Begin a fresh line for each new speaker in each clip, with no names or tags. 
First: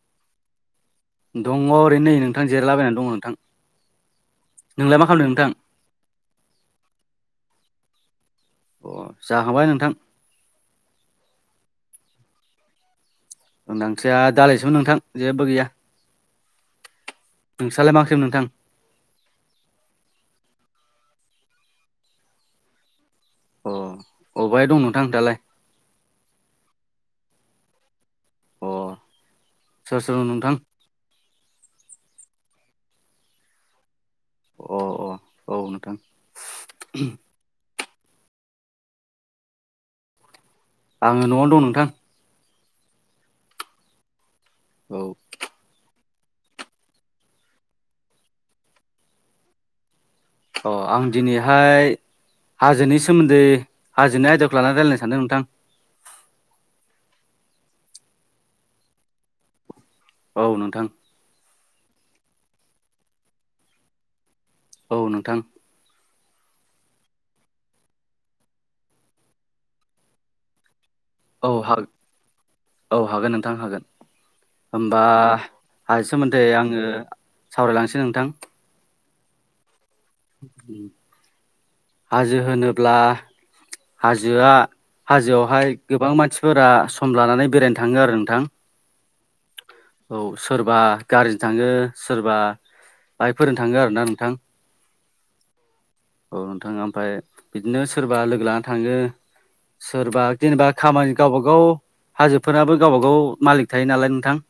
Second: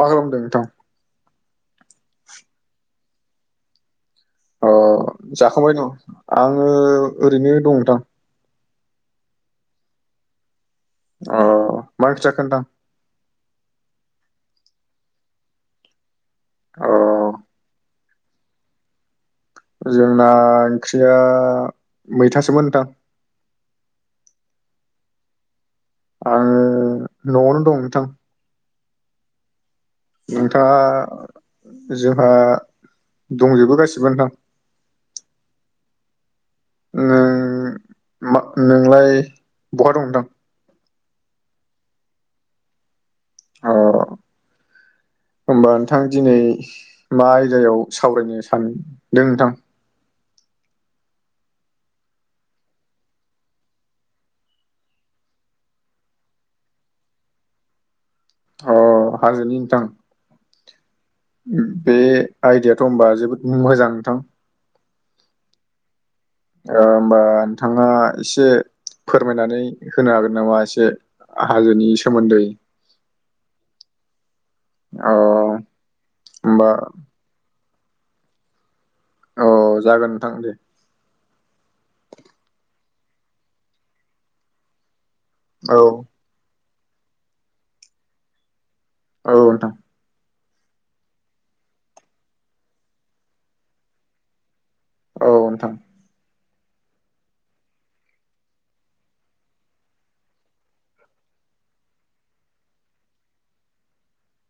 मा खालामदों नोंथां?
दङ ओरै नै नोंथां जिरलाबायनानै दङ नोंथां।
अ
नोंलाय मा खालामदों नोंथां
जाखांबाय द' आङो ओरैनो दं नोंथां
अ जाहांबाय नोंथां।
अ मा ओंख्रि नोंथां?
जोंना ओंख्रिया दालिसोमोन नोंथां जेबो गैया
औ
नोंसालाय मा ओंख्रिमोन नोंथां?
जोंना ओंख्रिया मैथासोमोन नोंथां।
अ अबेयाय दं नोंथां दालाय
आङो न'आवनो दं नोंथां।
अ सोर सोर दं नोंथां
नोंथाङा जोंहा दंजोबो गासिबो नोंथां।
अ अ औ नोंथां।
नों मा नोंलाय बहा दंदां
आङो न'आवनो दं नोंथां।
अ
औ
हबा नोंथां दिनै मा आयदायाव सावरायनो सानदों नोंथां।
अ आं दिनैहाय हाजोनि सोमोन्दै हाजोनि आयदाखौ लानानै रायजलायनो सानदों नोंथां।
अ हाजोनि नोंथां।
औ नोंथां
बे आइदिियाथ' होनबा जोबोद मोजां नोंथां
औ नोंथां।
होमबा नोंथाङा एसे फोरमायनानै होनो हागोन नामा एसे
औ हा
हाजोनि सोमोन्दै
औ हागोन नोंथां हागोन हबा
अ
हाय सोमोन्दै
होमबा
आङो सावरायलांसै नोंथां।
अ जागोन। नोंथां दे
उम हाजो होनोब्ला हाजोआ हाजोआवहाय
औ
गोबां मानसि फोरा सम लानानै बेरायनो थाङो आरो नोंथां।
औ नोंथां।
औ सोरबा गारिजों थाङो सोरबा बाइकफोरजों थाङो आरोना नोंथां।
औ नोंथां।
औ नोंथाङा ओमफफ्राय बिदिनो सोरबा लोगो लाना थाङो। सोरबा जेनेबा खामानि गावबा गाव हाजोफोराबो गावबाागाव मालिक थायो नालाय नोंथां।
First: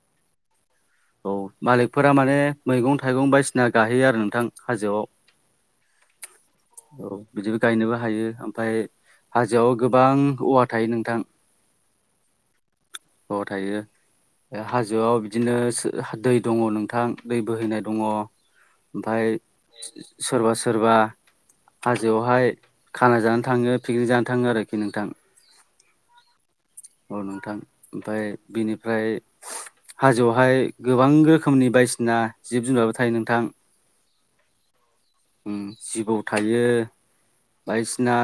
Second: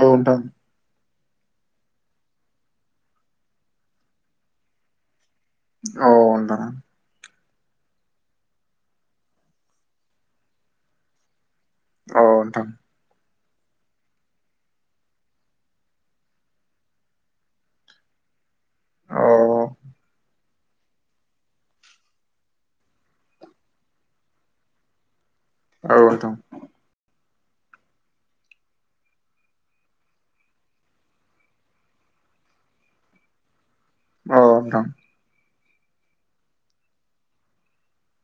औ नोंथां।
औ मालिकफोरा माने मैगं थाइगं बायदिसिना गाहैयो आरो नोंथां हाजोआव
औ [inaudible]
औ बिदिबो गायनोबो हायो ओमफ्राय हाजोआव गोबां औवा थायो नोंथां।
औ नोंथां
अ थायो। हाजोआव बिदिनो दै दङ नोंथां दै बोहैनाय दङ।
औ
ओमफ्राय सोरबा सोर सोरबा हाजोआवहाय खाना जानो थाङो पिकनिक जानो थाङो आरोखि नोंथां।
औ नों थां
औ नोंथां ओमफफ्राय बिनिफ्राय हाजोआवहाय गोबां रोखोमनि बायदिसिना जिब जुनाराबो थायो नोंथां
औ दं
जिबौ थायो बायदिसिना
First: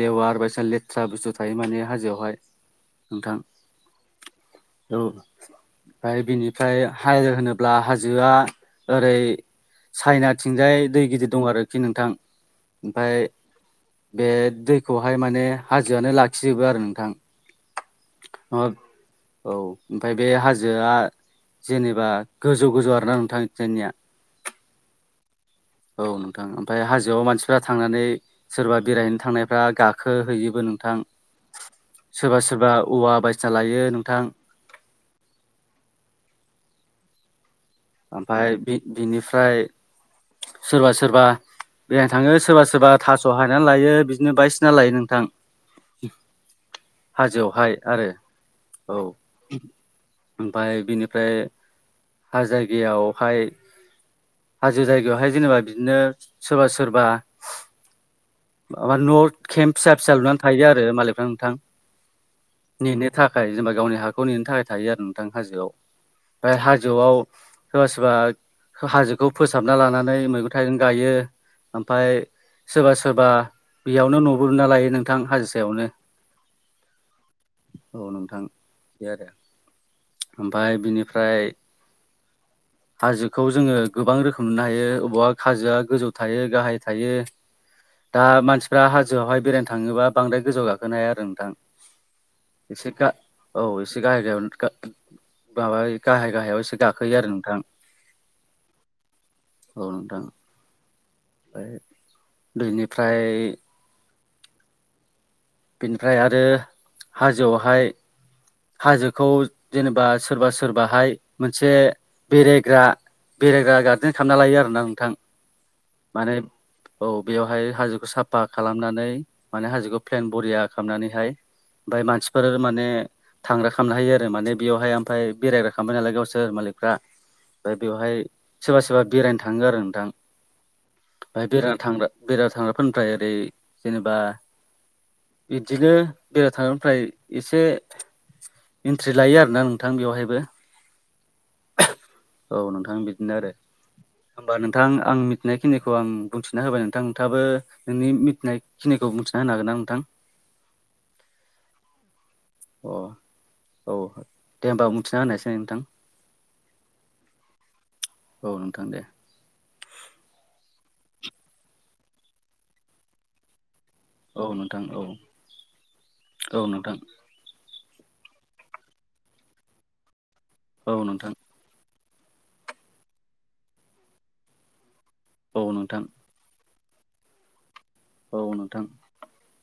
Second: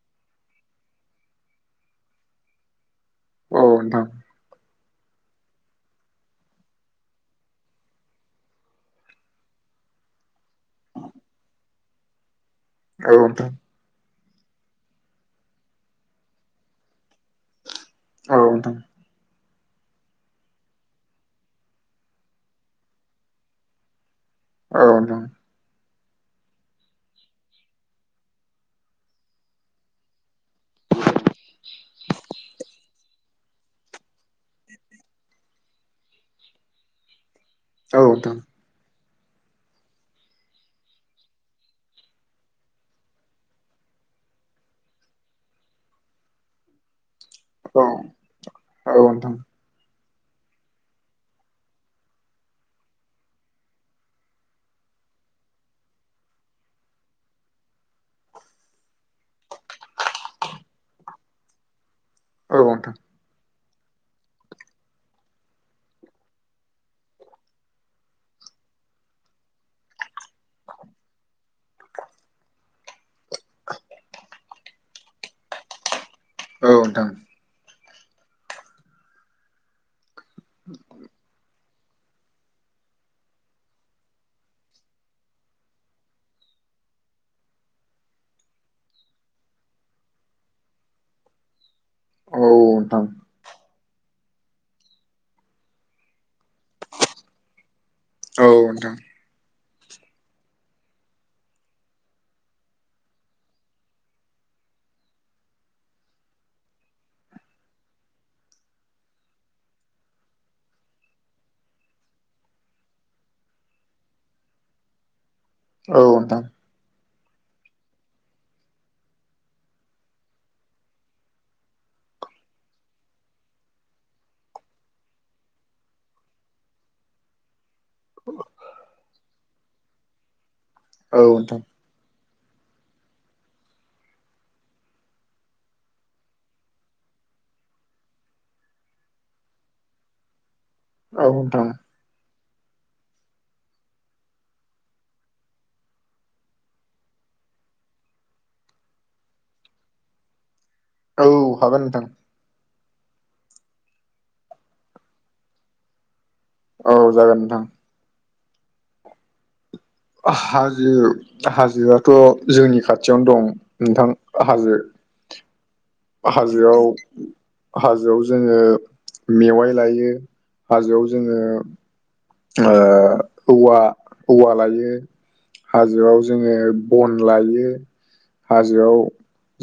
लेवार बायदिसिना लेथ्रा बुस्थु थायो माने हाजोआवहाय नोंथां
औ नों थां
औ ओमफ्राय बिनिफ्राय हाजो होनोब्ला हाजोआ ओरै सायनाथिंजाय दै गिदिर दं आरोखि नोंथां
औ
ओमफफ्राय
नोंथां
बे दैखौहाय माने हाजोआनो लाखिजोबो आरो नोंथां
औ नोंथां औ नोंथां
आरो औ ओमफ्राय बे हाजोआ जेनेबा गोजौ गोजौ आरोना नोंथां जोंनिया
औ नोंथां
औ नोंथां ओमफफ्राय हाजोआव मानसिफ्रा थांनानै सोरबा बेरायहैनो थांनायफ्रा गाखो हैैयो नोंथां सोरबा सोरबा औवा बायसिना लायो नोंथां ओमफफ्राय बिनिफ्राय सोरबा सोरबा बेरायनो थाङो सोरबा सोरबा थास' हनानै लायो बिदिनो बायसिना लायो नोंथां हाजोआवहाय आरो औ ओमफफ्राय बिनिफ्राय हाजाय बेयावहाय हाजो जायगायावहाय जेनेबा बिदिनो सोरबा सोरबा माबा न' केम फिसा फिसा लुनानै थायो आरो मालायफ्रा नोंथां
औ नोंथां
नेनो थाखाय जेनेबा गावनि हाखौ नेनो थाखाय थायो आरो नोंथां हाजोआव ओमफ्राय हाजोआव सोरबा सोरबा हाजो फोसाबना लानानै मैगं थाइगं गायो ओमफ्राय सोरबा बा बेयावनो न'बो लुना लायो नोंथां हाजोसायावनो
औ नोंथां
औ नोंथां बे आरो ओमफफ्राय बिनिफ्राय
[unintelligible]
हाजोखौ जोङो गोबां रोखोम नुनो हायो अबावबा हाजोआ गोजौ थायो गाहाय थायो दा मानसिफ्रा हाजोआवहाय बेरायनो थाङोबा बांद्राय गोजौ गाखोनो हाया आरो नोंथां एसे
औ
गा औसे एसे गाहाय गाहायाव माब गाहाय गाहायाव एसे गाखोयो आरो नोंथां
औ नोंथां
औ नोंथां ओमफ्राय बेनिफ्राय बिनिफ्राय आरो हाजोआवहाय हाजोखौ जेनेबा सोरबा सोरबाहाय मोनसे बेरायग्रा बेरायग्रा गारदेन खालामना लायो आरो ना नोंथां माने औ बेवहाय हाजोखौ साफा खालामनानै माने हाजोखौ प्लेन बरिया खालामनानैहाय ओमफ्राय मानसिफोर माने थांग्रा खालामनो हायो आरो माने बेयावहाय ओमफ्राय बेरायग्रा खालामामबाय नालाय गावसोर मालिकफ्रा ओमफ्राय बेवहाय सोरबा सोरबा बेरायनो थाङो आरो नोंथां बेहाय
नोंथां
बेरायना थांग्रा बेदाव थांग्राफोरनिफ्राय ओरै जेनेबा बिदिनो बेराय थांनायनिफ्राय एसे एन्ट्रि लायो आरोना नोंथां बेवहायबो
औथां
औ नोंथां बिदिनो आरो होमबा नोंथां आं मिथिनायखिनिखौ आं बुंथिना होबाय नोंथां नोंथाबो नोंनि मिथिनायखिनिखौ मिथिना होनो हागोन ना नोंथां
औ हागोन नोंथां
अ औ दे होमबा बुंथिना होनायसै नोंथां
औ जागोन नोंथां
औ नोंथां दे
हाजो हाजोआथ' जोंनि खाथियावनो दं नोंथां
औ
हाजो
नोंथां औ औ
हाजोआव
नोंथां
हाजोआव जोङो मेवाइ लायो
औ
हाजोआव
नोंथां
जोङो ओ औवा औवा लायो
औ नोंथां
हाजोआव जोङो बन लायो
औ नोंथां
हाजोआव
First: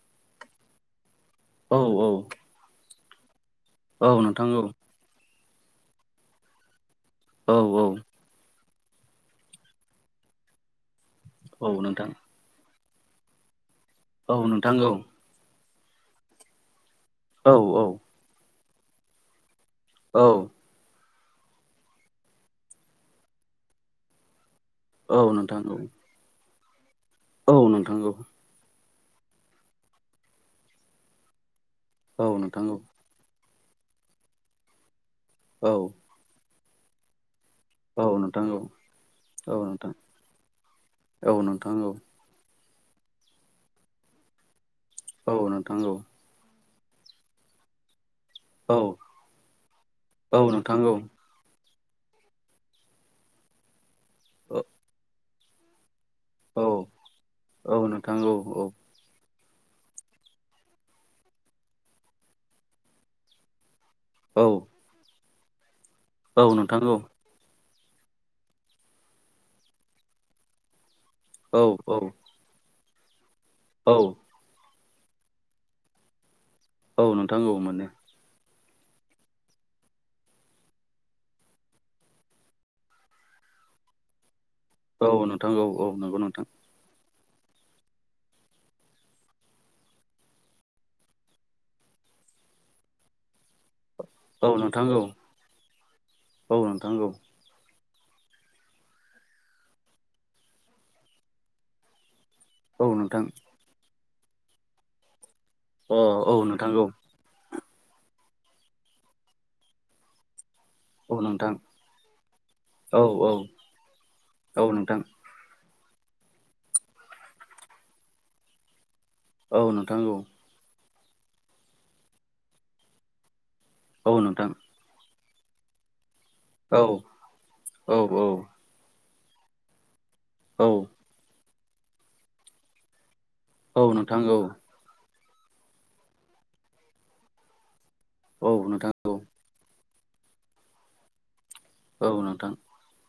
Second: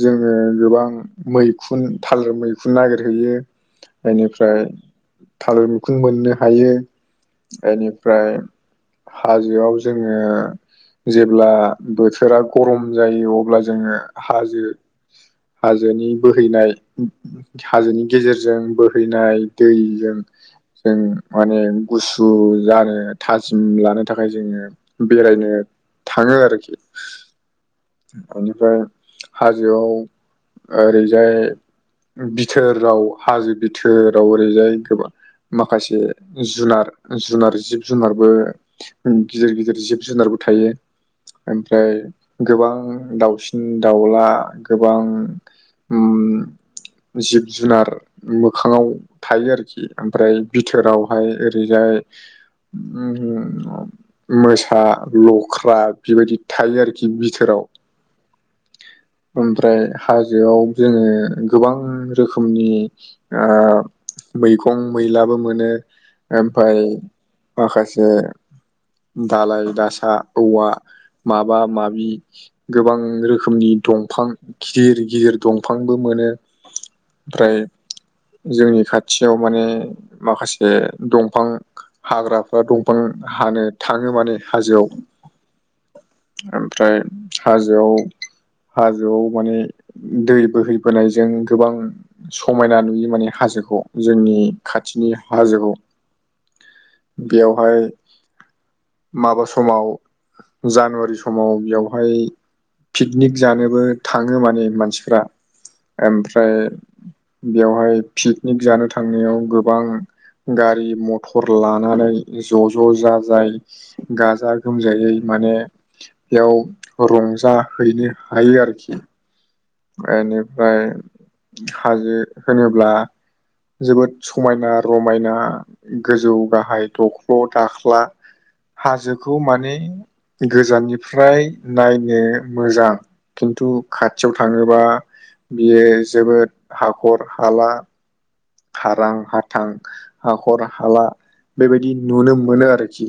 जोङो गोबां
औ
मैखुन
औ
थालिर मैखुन नागिरहैयो
औ नोंथां औ
बेनिफ्राय थालिर मैखुन मोननो हायो
औ औ
एनिफ्राय हाजोआव जोङो जेब्ला
औ नोंथां
बोथोरा गरम जायो अब्ला जोङो
औ
हाजो
नोंथां औ
हाजोनि बोहैनाय
औ औ
हाजोनि गेजेरजों बोहैनाय दै जों
औ
जों माने गुसु जानो थाजिम लानो थाखाय जोङो
औ
बेरायनो
नोंथां औ
थाङो आरोखि
औ न
बेनिफ्राय हाजोआव ओरैजाय
औ नोंथां औ नोंथां औ नोंथां औ
बिथोराव हाजो बिथोराव ओरैजाय गोबां माखासे जुनार जुनार जिब जुनारबो
नोंथां
गिदिर गिदिर जिब जुनारबो थायो
औ
ओमफ्राय गोबां दाउसिन दाउला गोबां
औ नोंथां औ
ओम जिब जुनार
औ
मोखाङाव थायो आरोखि ओमफ्राय
औ नोंथां औ नोंथां औ
बिथोरावहाय ओरैजाय ओम मोसा लख्रा बेबायदि
औ
थायो आरोखि बिथोराव
औ नोंथां औ
ओमफ्राय हाजोआव जोङो गोबां रोखोमनि ओ मैखं मैलाबो मोनो
औ
ओमफाय माखासे दालाय दासा औवा माबा माबि
औ
गोबां रोखोमनि दंफां गिदिर गिदिर दंफांबो मोनो
औ नोंथां औ
ओमफ्राय
मोनो
जोंनि खाथियाव माने माखासे दंफां हाग्राफ्रा दंफां हानो थाङो माने हाजोआव
औ नोंथां औ औ नंगौ नोंथां
ओमफ्राय हाजोआव हाजोआव माने दै बोहैबोनायजों गोबां समायना नुयो माने हाजोखौ जोंनि
औ नोंथां औ
खाथिनि हाजोआव
औ नोंथां औ
बेयावहाय माबा समाव जानुवारि समाव बेवहाय
औ नोंथां
पिकनिक जानोबो थाङो माने मानसिफ्रा
अ औ
ओमफ्राय
नोंथां औ
बेवहाय पिकनिक जानो थांनायाव गोबां गारि
औ
मथर
नोंथां
लानानै ज' ज'
औ औ
जाजाय गाजा
औ नोंथां
गोमजायै माने बेयाव रंजाहैनो हायो आरोखि
औ नोंथां
बेनिफ्राय हाजो होनोब्ला
औ
जोबोद
नोंथां
समायना रमायना गोजौ
औ
गाहाय दख्ल'
औ
दाख्ला हाजोखौ माने
औ
गोजाननिफ्राय नायनो मोजां खिन्थु
औ नोंथां
खाथियाव
औ
थाङोबा बियो जोबोद हाखर हाला
औ नोंथा
हारां हाथां हाखर हाला बेबायदि
औ
नुनो
नोंथां
मोनो आरोखि।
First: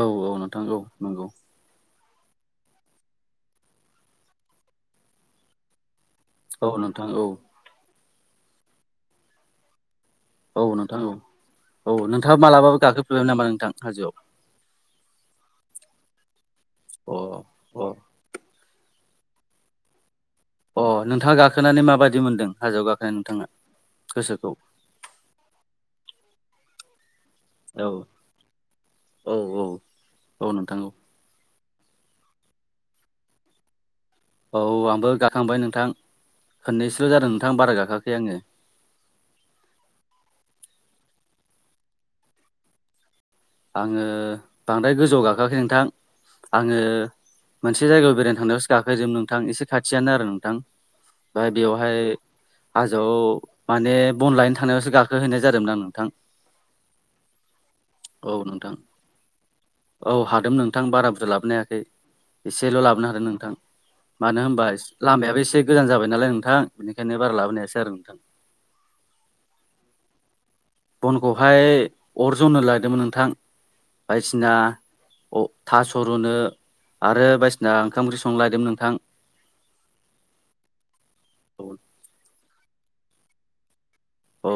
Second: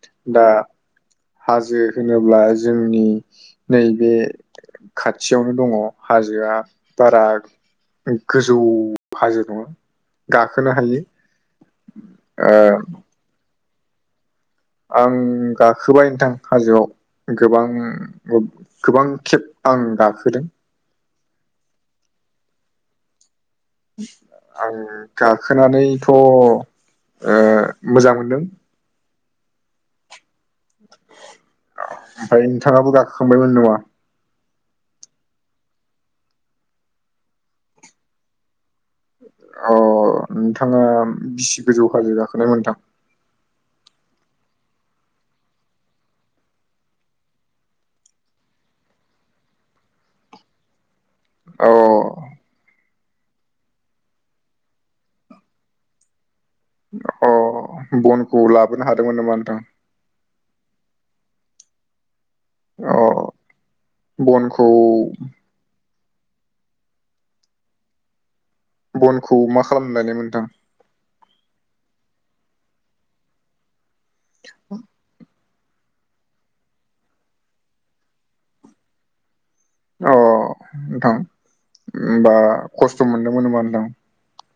औ
दा
नोंथां औ नंगौ
हाजो होनोब्ला जोंनि नैबे खाथियावनो दङ हाजोआ
औ नोंथां
बारा
औ
गोजौ हाजो नङा
औ
गाखोनो हायो
नोंथां औ-औ नोंथाङा
ओ
मालाबाबो गाखोफेरबाय नामा नोंथां हाजोआव?
आं गाखोबाय नोंथां
अ
हाजोआव
अ
गोबां। गोबां खेब आं गाखोदों।
अ नोंथाङा गाखोनानै माबायदि मोनदों हाजोआव गाखोनाय नोंथाङा? गोसोखौ
आं गाखोनानैथ' ओ मोजां मोनदों।
औ-औ-औ नोंथां औ।
ओमफ्राय नोंथाङाबो गाखोखांबायमोन नामा?
औ आंबो गाखांबाय नोंथां खोननैसोल' जादों नोंथां बारा गाखाखै आङो।
अ नोंथाङा बिसि गोजौ हाजो जाखोनाय नोंथां?
आङो बांद्राय गोजौआव गाखोआखै नोंथां। आङो मोनसे जायगायाव बेरायनो थांनायावसो गाखोदोंमोन। नोंथां एसे खाथियानो आरो नोंथां। ओफ्राय
अ
बेवहाय हाजोआव माने बन लायनो थांनायावसो गाखोहैनाय जादोंमोन आं नोंथां।
अ
औ
बनखौ
नोंथां
लाबोनो हादोंमोन नामा नोंथां?
औ हादों नोंथां बारा बुरजा लाबोनायाखै। एसेल'
अ
लाबोनो हादों नोंथां। मानो
बनखौ
होनबा लामायाबो एसे गोजान जाबाय नालाय नोंथां बेनिखायनो बारा लाबोनायासै आरो नोंथां।
बनखौ मा खालाम लायनाय नोंथां?
बनखौहाय अरजनो लादोंमोन नोंथां। बायदिसिना अ थास' रुनो आरो बायदिसिना ओंखाम ओंख्रि संनोलायदों नोंथां।
अ' नोंथां
औ
होबा खस्थ' मोनदोंमोन होमबा नोंथां?
औ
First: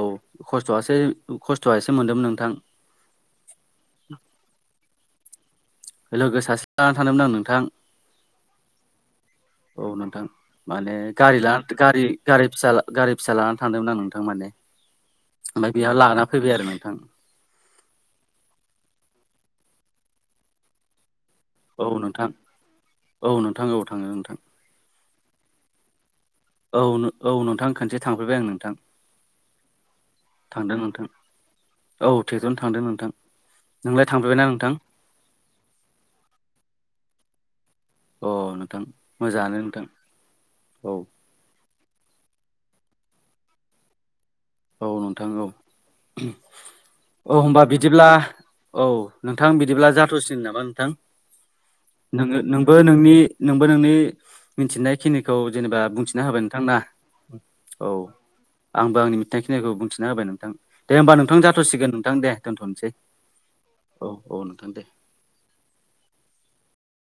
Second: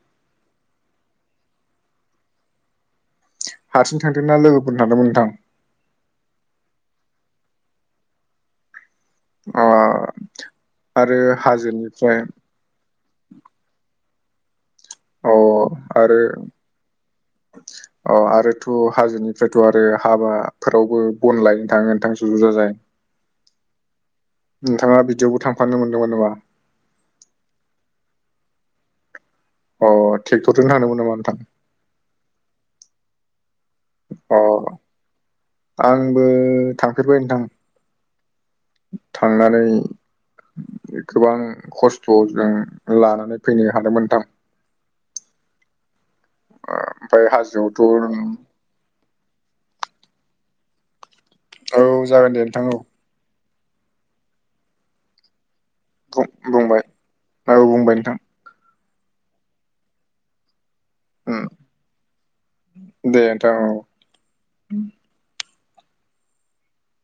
खस्थयासो' खस्थ'आ एसे मोन्दोंमोन नोंथां।
हारसिं थांदों ना लोगोफोरजों थांदोंमोन नोंथां?
लोगो सासे लानानै थानमोन आं नोंथां।
अ
औ नोंथां माने
आरो
गारि लाना गारि
हाजोनिफ्राय
गारि फिसा गारि फिसा लानानानै थांदोंमोन आं नोंथां माने।
अ
ओमफफ्राय बेयाव
आरो
लाना फैबाय आरो नोंथां।
अ आरोथ' हाजोनिफ्रायथ' आरो हाबाफोरावबो बन लायो
औ नोंथां औ नोंथां औ थाङो नोंथां।
नोंथाङा बिदिआवबो थांफानो मोन्दोंमोन नामा?
औ-औ नोंथां खनसे थांफैरबाय आं नोंथां।
अ' थेक्टरजों थांदोंमोन नामा नोंथां?
औ थेक्टर थांदो नोंथां। नोंलाय
अ
थांफेरबायना नोंथां?
आंबो थांफेरबाय नोंथां।
अ' नोंथां मोजाङानो
थांनानै
नोंथां औ
गोबां खस्थ' जों लानानै फैनो हादोंमोनथां।
औ नोंथां औ-औ
ओमफ्राय
होनोमबा
हाजोआवथ'
बिदिब्ला औ नोंथां बिदिब्ला जाथ'सिन नामा नोंथां
औ
नों
जागोन दे नोंथां
नोंबो
औ
नोंनि नोंबो नोंनि मिथिनायखिनिखौ जेनेबा बुंथिना होबाय नोंथां ना?
बुंबाय बुंबाय
औ।
नोंथां
आंबो आंनि मिथखिनिखौ बुंथिना होबाय नोंथां। दे होमबा नोंथां जाथ'सिगोन नोंथां दे दोनथ'नोसै।
दे नोंथां औ
औ-औ नोंथां दे।